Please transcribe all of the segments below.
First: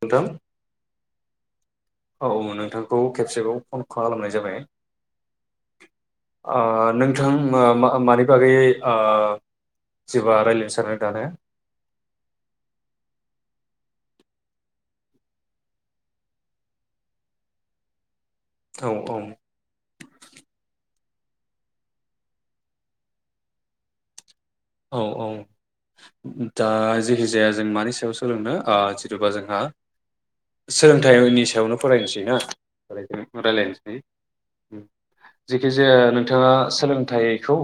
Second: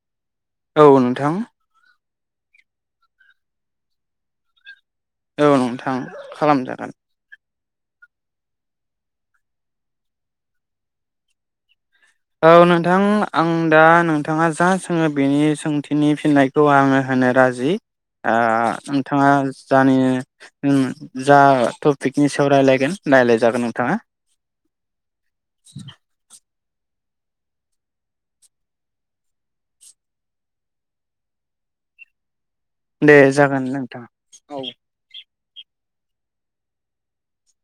नोथां औ नोंथां औ नोंथांखौ खेबसेबाव फन खालामनाय जाबाय औ नोंथां खालामजागोन। ओ मानि बागै ओ जेबा रायज्लायनो सानो दान ने औ नोंथां आं दा नोंथाङा जा सोङो बेनि सोंथिनि फिननायखौ आङो होनो राजि। ओ औ औ नोंथाङा जानि उम जा टपिकनि सायाव रायलायगोन रायलायजागोन नोंथाङा। औ औ दा जिहे हिजाया जों मानि सायाव सोलोंनो ओ जिथुबा जोंहा सोलोंथाइ बायदि सायावनो फरायनोसै ना? दे जागोन नोंथां औ। जेखिजाया नोंथाङा सोलोंथाइखौ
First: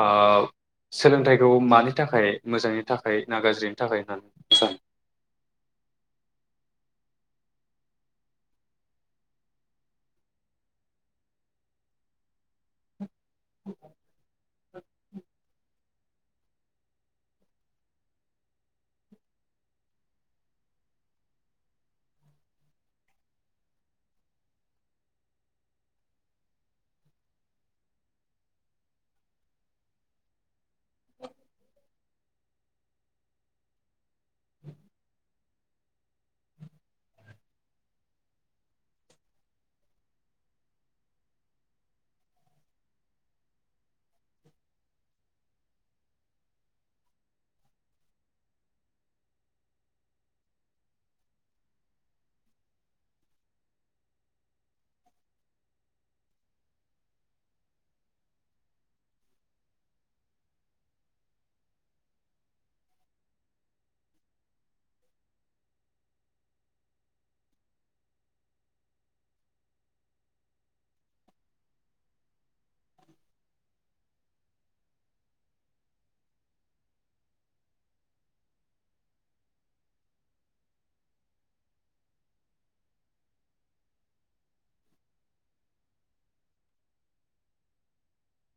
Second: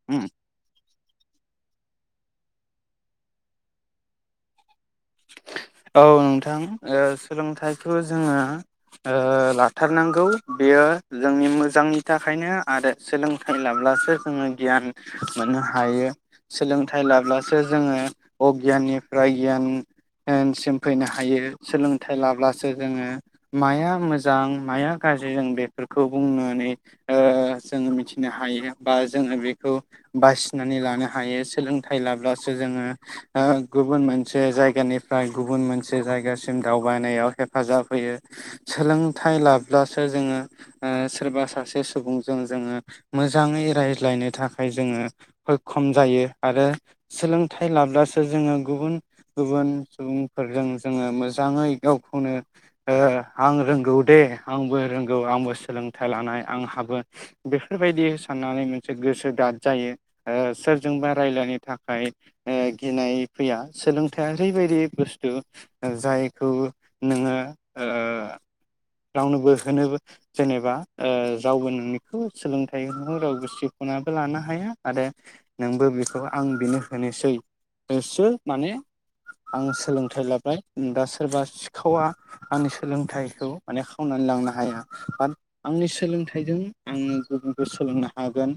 ओ उम सोलोंथाइखौ मानि थाखाय मोजांनि थाखाय ना गाज्रिनि थाखाय होननानै सानो? औ नोंथां ओ सोलोंथाइखौ जोङो ओ लाथारनांगौ बेयो जोंनि मोजांनि थाखायनो आरो सोलोंथाइ लाब्लासो जोङो गियान मोननो हायो। सोलोंथाइ लाब्लासो जोङो अगियाननिफ्राय गियान यानसिम फैनो हायो सोलोंथाइ लाब्लासो जोङो माया मोजां माया गाज्रि जों बेफोरखौ बुंनोनै ओ जोङो मिथिनो हायो बा जोङो बेखौ बासिनानै लानो हायो सोलोंथाइ लाब्लासो जोङो गुबुन ओ मोनसे जायगानि फ्राय गुबुन मोनसे जायगासिम दावबायनायाव हेफाजाब होयो सोलोंथाइ लाब्लासो जोङो ओ सोरबा सासे सुबुंजों जोङो मोजाङै रायज्लायनो थाखाय जोङो हैखम जायो आरो सोलोंथाइ लाब्लासो जोङो गुबुन गुबुन सुबुंफोरजों जोङो मोजाङै गावखौनो ओ आं रोंगौ दे आंबो रोंगौ आंबो सोलोंथाइ लानाय आंहाबो बेफोरबायदि साननानै मोनसे गोसो दाद जायो ओ सोरजोंबा राय्लायनो थाखाय ओ गिनाय फैया सोलोंथाइया ओरैबायदि बुस्थु ओ जायखौ नोङो ओ रावनोबो होनोबो जेनेबा ओ रावबो नोंनिखौ सोलोंथाइ रावबो सेख'नाबो लानो हाया आरो नोंबो बेखौ आं बेनो होनोसै ओ सो माने आं सोलोंथाइ लाबाय दा सोरबा सिखावा आंनि सोलोंथाइखौ माने खावनानै लांनो हाया बाट आंनि सोलोंथाइजों आङो गुबुनखौ सोलोंनो हागोन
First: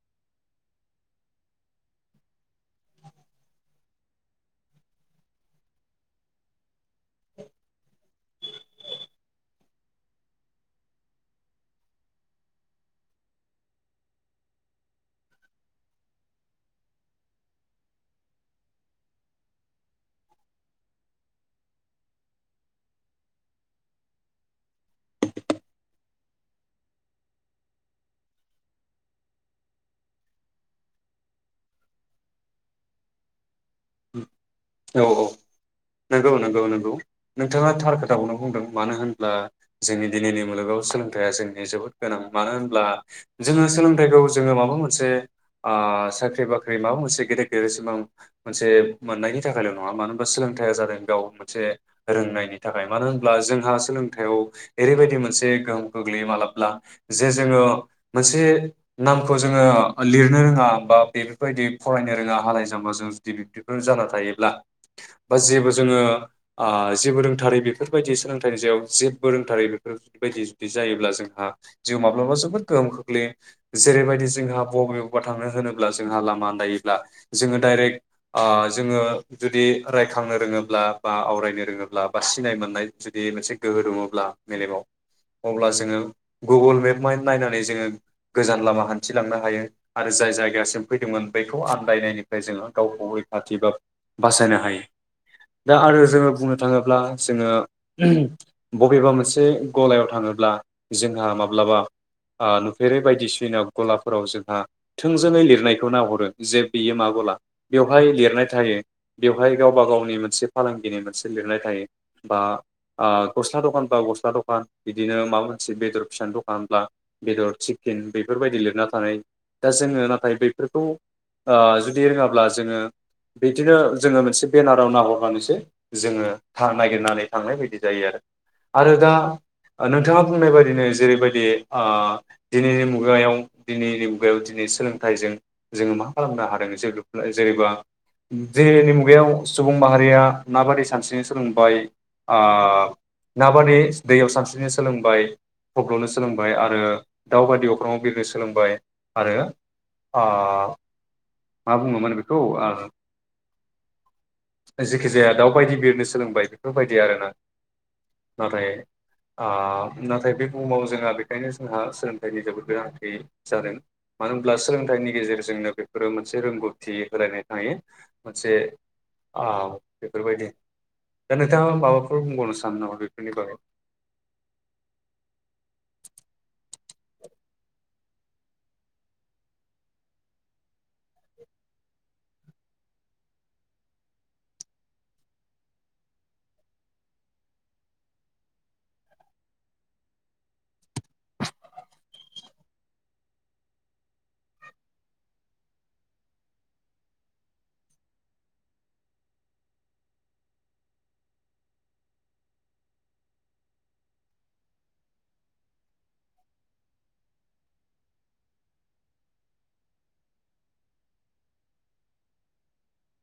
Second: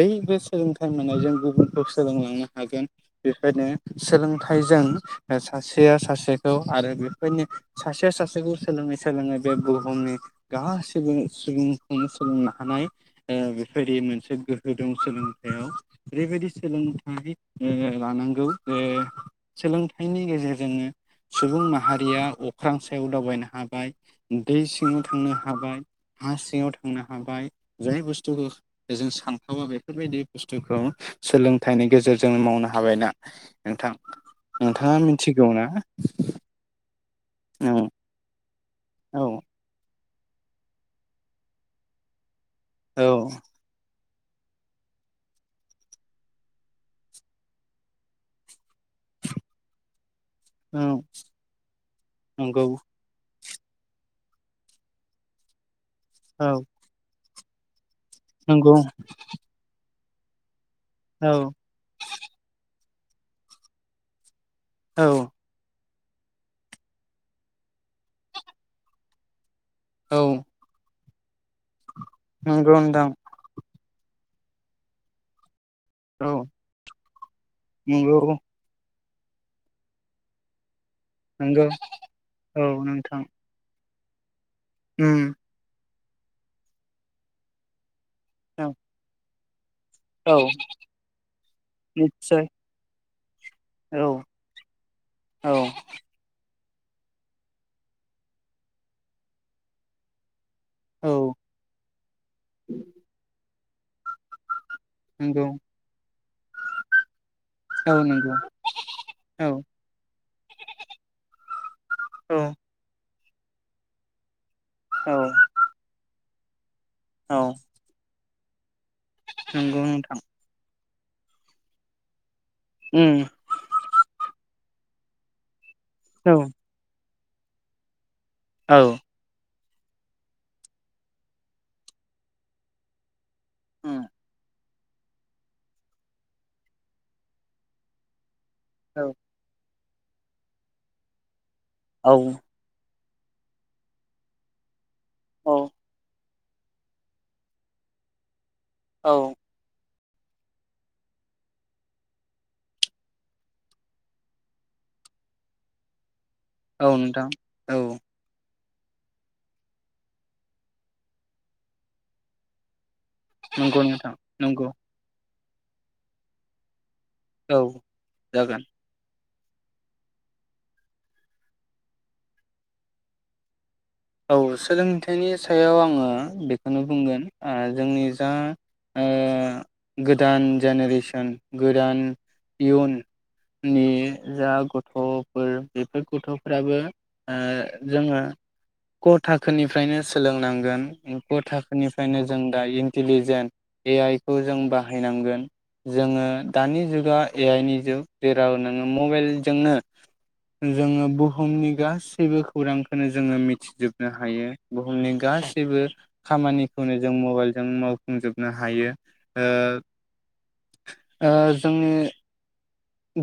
बैबो सोलोंथाइ मोननायजों गुबुनखौ सोलोंलांनो हागोन बेखायनो सोलोंथाइजों ओ सासेया सासेखौ आरो बेफोरनि सासेया सासेखौ सोलोङै सोलोङै बे बुहुमनि गा सुबुं सुबुंखौनो सोलोंनो हानाय ओ बेफोरबायदि मोनसे गोहो दं सोलोंथायाइयाव ओरैबायदि सोलोंथाइ ओ लानांगौ ओ सोलों सोलोंथायनि गेजेरजोंनो सुबुं माहारिया अख्रां सायाव दावबायनो हाबाय दै सिङाव थांनो हाबाय हा सिङाव थांनो हाबाय जाय बुस्थुखौ जों सानथावा बेफोरबायदि बुस्थुखौ सोलोंथाइनि गेजेरजों मावनो हाबाय ना नोंथां। नोंथाङा औ औ मिथिगौ ना? नंगौ [unintelligible] नोंथाङा औ थार खोथाखौनो बुंदों। मानो होनब्ला औ जोंनि दिनैनि मुलुगाव सोलोंथाया जोंनि जोबोद गोनां मानो होनब्ला औ जोङो सोलोंथाइखौ जोङो माबा मोनसे ओ साख्रि बाख्रि माबा मोनसे गेदेर गेदेर सिमां मोनसे मोननायनि थाखायल' नङा मानो होनबा सोलोंथाइया जादों औ गाव मोनसे रोंनायनि नंगौ थाखाय मानो होनब्ला जों हा सोलोंथायाव एरैबायदि मोनसे गो गोग्लैयो औ मालाब्ला जे जो जोङो मोनसे नंगौ नामखौ जोङो लिरनो रोङा बा औ बेफोरबायदि फरायनो रोङा हालाय जामबा दे बिब्दिफोर जाना थायोब्ला औ बा जेबो जोङो ओ जेबो रोंथारै बेफोरबायदि सोलोंथाइनि जायाव जेबो रोंथारै बे फोर औ बायदि जुदि जायोब्ला जों हा जिउ माब्लाबा जोबोद नंगौ गोहोम नोंथां खोख्लैयो जेरैबायदि जोंहा बबेयावबा थांनो होनो ब्ला जोंहा औ लामा आनदायोब्ला जोङो डाइरेक्ट नंगौ आ जोङो जुदि रायखांनो रोङोब्ला बा आवरायनो नंगौ रोङोब्ला बा सिनाय औ मोननाय जुदि नोंथां मोनसे गोहो दङ ब्ला मेलेमाव उम अब्ला जोङो गुगोल मेप माय नायनानै जोङो गोजान औ लामा हान्थिलांनो हायो आरो जाय औ जाय गासिबो फैदोंमोन बेखौ आन्दायनायनिफ्राय निस्सय जोङो [unintelligible] खाथि बा औ बासायनो हायो औ दा आरो जोङो बुङो थाङोब्ला जोङो बबेबा मोनसे गलायाव थाङोब्ला जोंहा औ माब्लाबा नुफेरै बायदिसिना गलाफोराव जोंहा थोंजोङै नंगौ लिरनायखौ नाहरो जे बियो मा गला औ बेवहाय नंगौ लिरनाय थायो औ बेवहाय गावबा गावनि मोनसे फालांगिनि मोनसे लिरनाय थायो बा औ आ गस्ला दखान बा गस्ला दख बा बिदिनो माबा मोनसे बेदर फिसा द बांब्ला औ बेदर सिकेन बे बेफोरबायदि लिरनानै आरो दा नंगौ जोङो नोंथां नाथाय बैफोरखौ ओ जुदि रोङा जोङो उम बिब्दिनो जोङो मोनसे बेनाराव नाहरनानैसै जोङो औ था नागिरनानै थांनाय बायदि जायो आरो आरो दा नोंथाङा बुंनाय बायदिनो जेरैबायदि आह दिनैनि मुगायाव उम दिनैनि मुगायाव दिनै सोलोंथाइजों जोङो मा खालामनो हादों जेहेथु जेरैबा [inaudible] औ सुबुं माहारिया माबादि सानस्रिनो सोलोंदों। बाय ओ नाबादि दैयाव सानस्रिनो सोलोंबाय औ गब्ल'नो स सोलोंबाय आरो दाउ बायदि अख्राव सोलोंबाय औ आरो। अ। मा बुङोमोन बेखौ जेखि जाया दाउबायायदि बिरनो सोलोंबाय। बेफोरबायदि नोंथां आरोना औ नाथाय। ओ नाथाय बे बुहुमाव जोंहा बेखायनो जोंहा सोलोंथाइनि जोबोद गोनां। जादों नंगौ नोंथां मानो होनब्ला नंगौ सोलोंथाइनि गेजेरजों जोंनो बेफोरो जे रोंगौ थिग होलायनाय औ थायो मोनसे जागोन औ बेफोरबायदि दा नोंथाङा माबाफोर बुंबावनो सानो नामा बेफोरनि बागै? औ सोलोंथाइनि सायाव आङो बेखौनो बुंगोन ओ जोंनि जा आं गोदान जेनेरेसन गोदान इयुननि जा गथ'फोर बेफोर गथ'फ्राबो ओ जोङो ग' थाखोनिफ्रायनो सोलोंनांगोन ग' थाखोनिफ्रायनो जों दा इन्टिलिजेन्ट ए आइ खौ जों बाहायनांगोन जोङो दानि जुगा ए आइ नि जुग जेराव नोङो मबाइलजोंनो जोङो बुहुमनि गासैबो खौरांखौनो जोङो मि थिजोबनो हायो बुहुमनि गासैबो खामानिखौनो जों मबाइलजों मावफुंजोबनो हायो ओ जोंनि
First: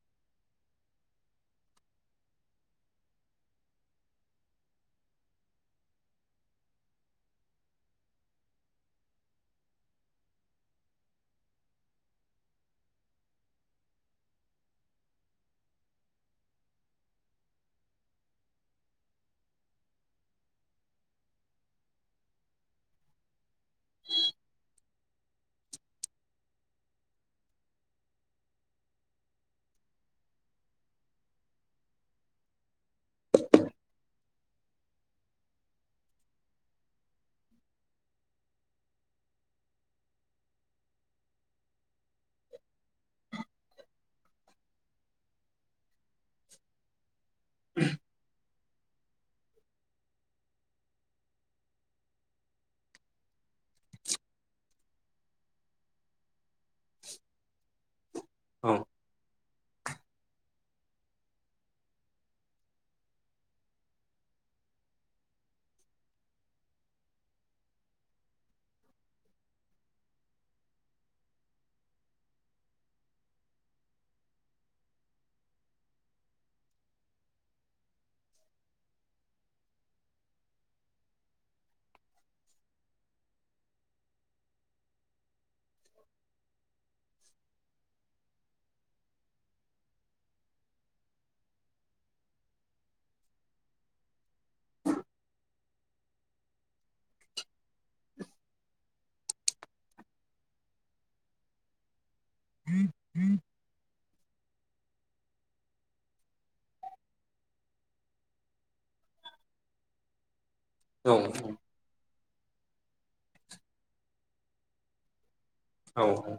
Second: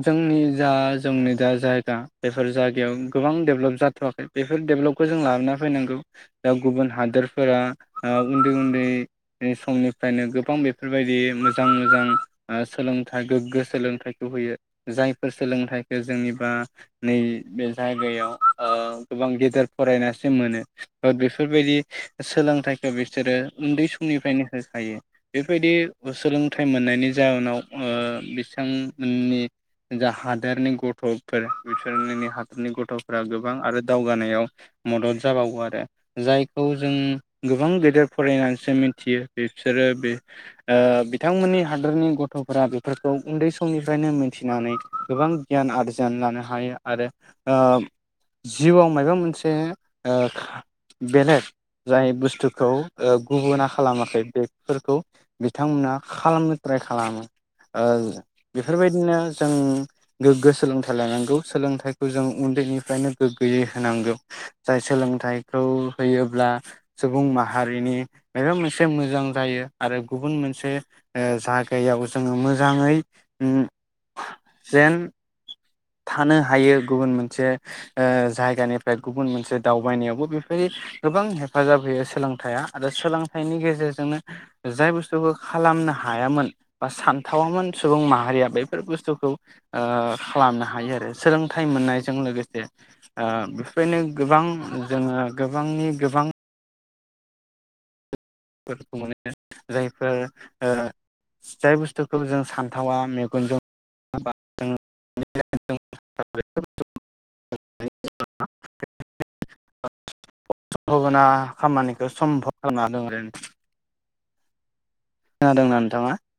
जोंनि जा जोंनि दा जायगा बेफोर जायगायाव गोबां डेभेलप जाथ'वाखै बेफोर डेभेलपखौ जों लाबोना फैनांगौ दा गुबुन हादोरफोरा ओ उन्दै-उन्दै समनिफ्रायनो गोबां बेफोरबायदि मोजां मोजां सोलोंथाइ गोग्गो सोलोंथाइखौ होयो। जायफोर सोलोंथाइखौ जोंनिबा नै बे जायगायाव ओ गोबां गेदेर फरायनासो मोनो बेफोरबायदि सोलोंथाइखौ बिसोरो उन्दै समनिफ्रायनो होखायो बेबायदि सोलोंथाइ मोननायनि जााहोनाव ओ बिथांमोननि जा हादोरनि गथ'फोर बिसोरनि हादोरनि गथ'फोरा गोबां आरो दावगानायाव मदद जाबावो आरो जायखौ जों गोबां गेदेर फरायनानैसो मिथियो बिसोरो बे बिथांमोननि हादोरनि गथ'फोरा बेफोरखौ उन्दै समनिफ्रायनो मिथि थिनानै गोबां गियान आरजि नानै लानो हायो आरो जिउआव मायबा मोनसे ओ खा बेलेग जाय बुस्थुखौ गुबुना खालामाखै बेफोरखौ बिथांमोना खालामनो ट्राइ खालामो औ बेफोरबायदिनो जों गोग्गो सोलोंथाइ लानांगौ सोलोंथाइखौ जों उन्दैनिफ्रायनो गोग्गोयै होनांगौ जाय सोलोंथाइखौ होयोब्ला सुबुं माहारिनि माबा मोनसे मोजां जायो आरो गुबुन मोनसे जागायाव जोङो मोजाङै जेन। थानो हायो गुबुन मोनसे ओ जायगानिफ्राय गुबुन मोनसे दावबायनायावबो बेफोरदि गोबां हेफाजाब होयो सोलोंथाइया आरो सोलोंथाइनि गेजेरजोंनो जाय बुस्थुखौ खालामनो हायामोन बा सानथावामोन सुबुं माहारिया बेफोर बुस्थुखौ ओ खालामनो हायो आरो सोलोंथाइ मोननायजों लोगोसे ओ बेफोरबायनो गोबां जोङो गोबांनि गोबां फोर मोनो जायफोर ओ जाय बुस्थुखौ जों सान थावा मेगनजों [unintelligible] [unintelligible] [unintelligible] औ भना खामानिखौ सम्भब। [unintelligible] खोनादोंना औ नोंथाङा औ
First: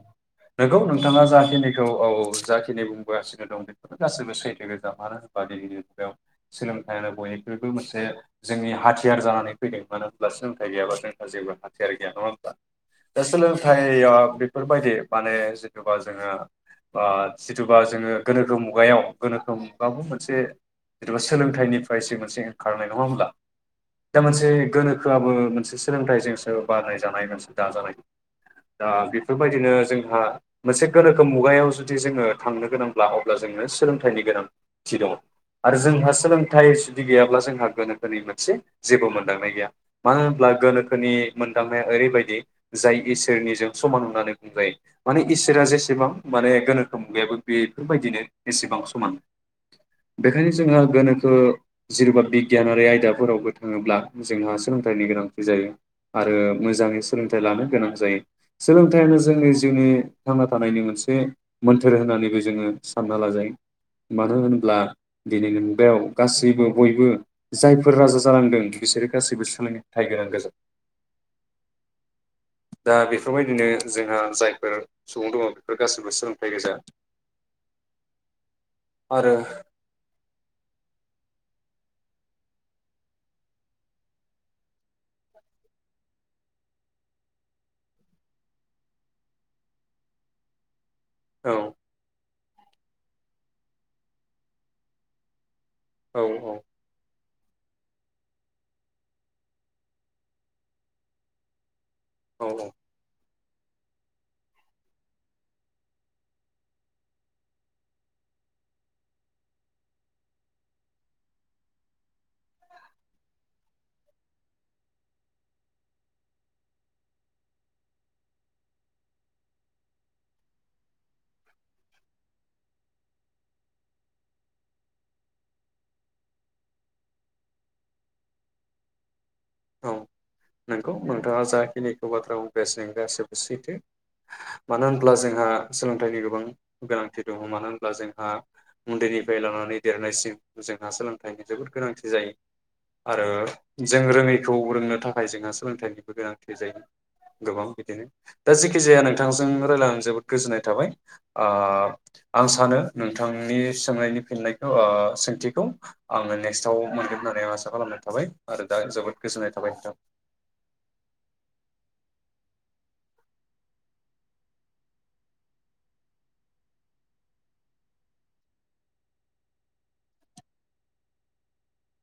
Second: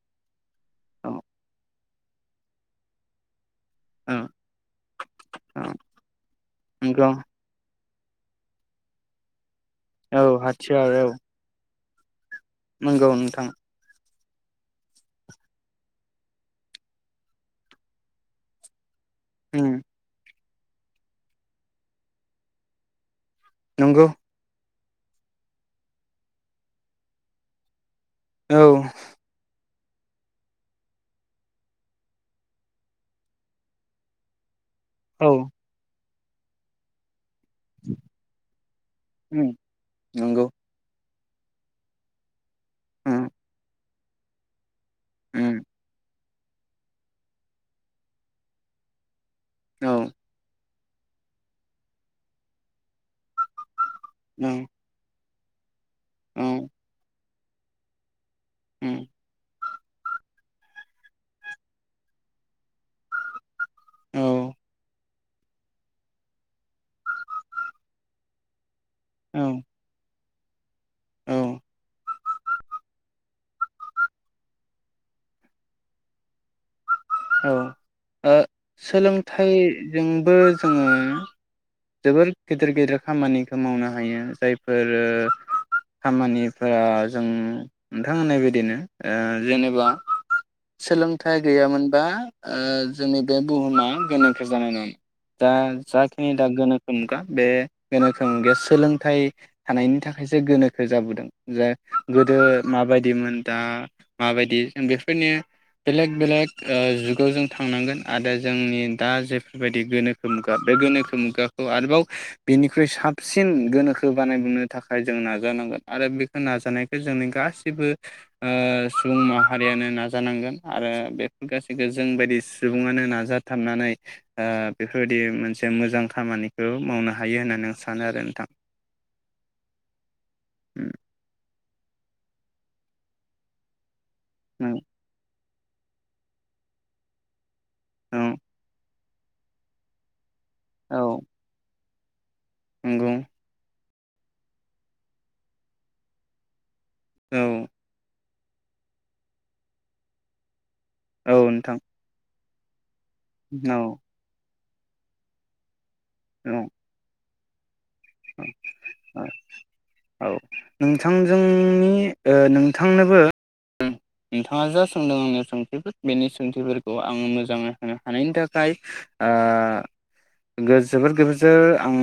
नोंगौ औ नोंथाङा जाखिनि औ औ जाखिनि बुंबोगासिनो दं औ गासैबो सैथो गोजा मानो होनबा औ दिनैनि मुगायाव नंगौ सोलोंथायाइानो बयख्रुइबो मोनसे जे जोंनि हाथियार जानानै फैदों मानो औ होनब्ला सोलोंथाय हाथियार गैयाब्ला औ जोंहा जेबो हा थियारि गैया नङा नंगौ दा नोंथां सोलोंथाइ दैया बेफोरबायदि माने जिथुबा जोङा ओ जिथुबा जोङो गोनोखो मुगायाव गोनोखो उम मुगाबो मोनसे जेनेबा सोलोंथाइनिफ्रायसो मोनसे ओंखारनाय नङा होनब्ला? नंगौ दा मोनसे गोनो खोआबो मोनसे सोलोंथाइजोंसो बारनाय जानाय मोनसे दाजानाय। औ दा बेफोरबायदिनो जोंहा मोनसे गोनोखो मुगायाव जुदि जोंङो थांनो गोनांब्ला अब्ला जोंनो सोलोंथाइनि गोनां। थि दङ औ आरो जों मास सोलोंथाय जुदि गैयाब्ला जोंहा गोनोखोनि मोनसे जेबो उम मोनदांनाय गैया मानो नंगौ होनब्ला गोनोखोनि मोनदांनाया ओरैबायदि जाय उम इसोरनिजों समान होननानै बुंजायो। माने उम इसोरा जेसेबां माने गोनोखोम मुगायाबो बेफोरबायदिनो एसेबां समान। औ [unintelligible] जोंहा गोनोखो जेरेबा बिगियानारि आयदाफोरावबो थाङोब्ला औ जोंहा सोलोंथाइनि गोनां। जायो। आरो औ मोजाङै सोलों लानो गोनां जायो। उम सोलोंथायानो जोंनि जिउनि थांना थानायनि मोनसे मोन्थोर होननानैबो जोङो सानना लाजायो। औ मानो होनोब्ला दिनैनि बेयाव गासैबो बयबो जायफोर राजा जालांदों बिसोर औ गासैबो [unintelligible] [inaudible] औ दा बे फोरबायदिनो जोंहा जायफोर सुबुं दङ बेफोर गाससिबो सोलोंथाइ गोजा। ओ आरो सोलोंथाइजोंबो जोङो जोबोर गेदिर गेदिर खामानिखौ मावनो हायो जायफोर खामानिफोरा जों नोंथां होननाय बदिनो जेनेबा सोलोंथाइ औ गैयामोनबा जोंनि बे बुहुमा गोनांथार औ [unintelligible] [unintelligible] [unintelligible] बे [unintelligible] सोलोंथाइ थानायनि थाखायसो गोनोखो जाबोदों। औ [unintelligible] [unintelligible] माबायदिमोन दा माबायदि जों बेफोरनि बेलेग बेलेग खुगाखौ आरोबाव बिनिख्रुइ साबसिन गोनोखो बानायबोननो थाखाय जों नाजानांगोन आरो बेखौ नाजानायख जोंनि गासिबो सुबुं माहारियानो नाजानांगोन आरो बेफोर गासैखौ जोंबायदि सुबुङानो नाजाथाबनानै बेफोरबायदि मोनसे मोजां खामानिखौ मावनो हायो होननानै आं सानो आरो नोंथां औ उम नोंगौ नोंथाङा जाय [unintelligible] मानो होनब्ला जोंहा सोलोंथाइनि गोबां गोनांथि दङ मानो होन अब्ला औ जोंहा उन्दैनिफ्राय लानानै देरनायसिम जोंहा औ सोलोंथाइनि जोबोद गोनांथि। जायो। नंगौ आरो जों रोङै खौ रोंनो थाखाय जोंहा सोलोंथाइनिबो गोनांथि जायो। औ गोबां बिदिनो दा जेखि जाया नोंथांजों रायजलायनो जोबोद गोजोन्नाय थाबाय औ आ नोंथां आं सानो नोंथांनि औ सोंनायनि फिननाय ओ सोंथिखौ आङो औ नेक्स्टआव मोनगोन आरो दे आसा खालामनाय थाबाय आरो दा औ जोबोद थाबाय नोंथां। औ नोंथांजोंनि नोंथांनोबो नोंथाङा जा सोंदों आंनि सोंथिफोर बेनि सोंथिफोरखौ आङो मोजाङै होनो हानायनि थाखाय जोबोर गोबजोर आं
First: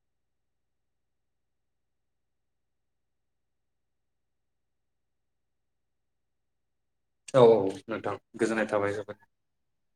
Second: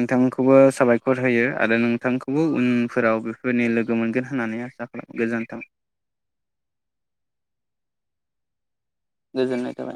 नोंथांखौबो साबायखर होयो आरो नोंथांखौबो उनफोराव बेफोरबायदि लोगो मोनगोन होननानै आसा खालाम गोजोन्थों। औ औ नोंथां गोजोननाय थाबाय। जोबोद गोजोननाय थाबाय।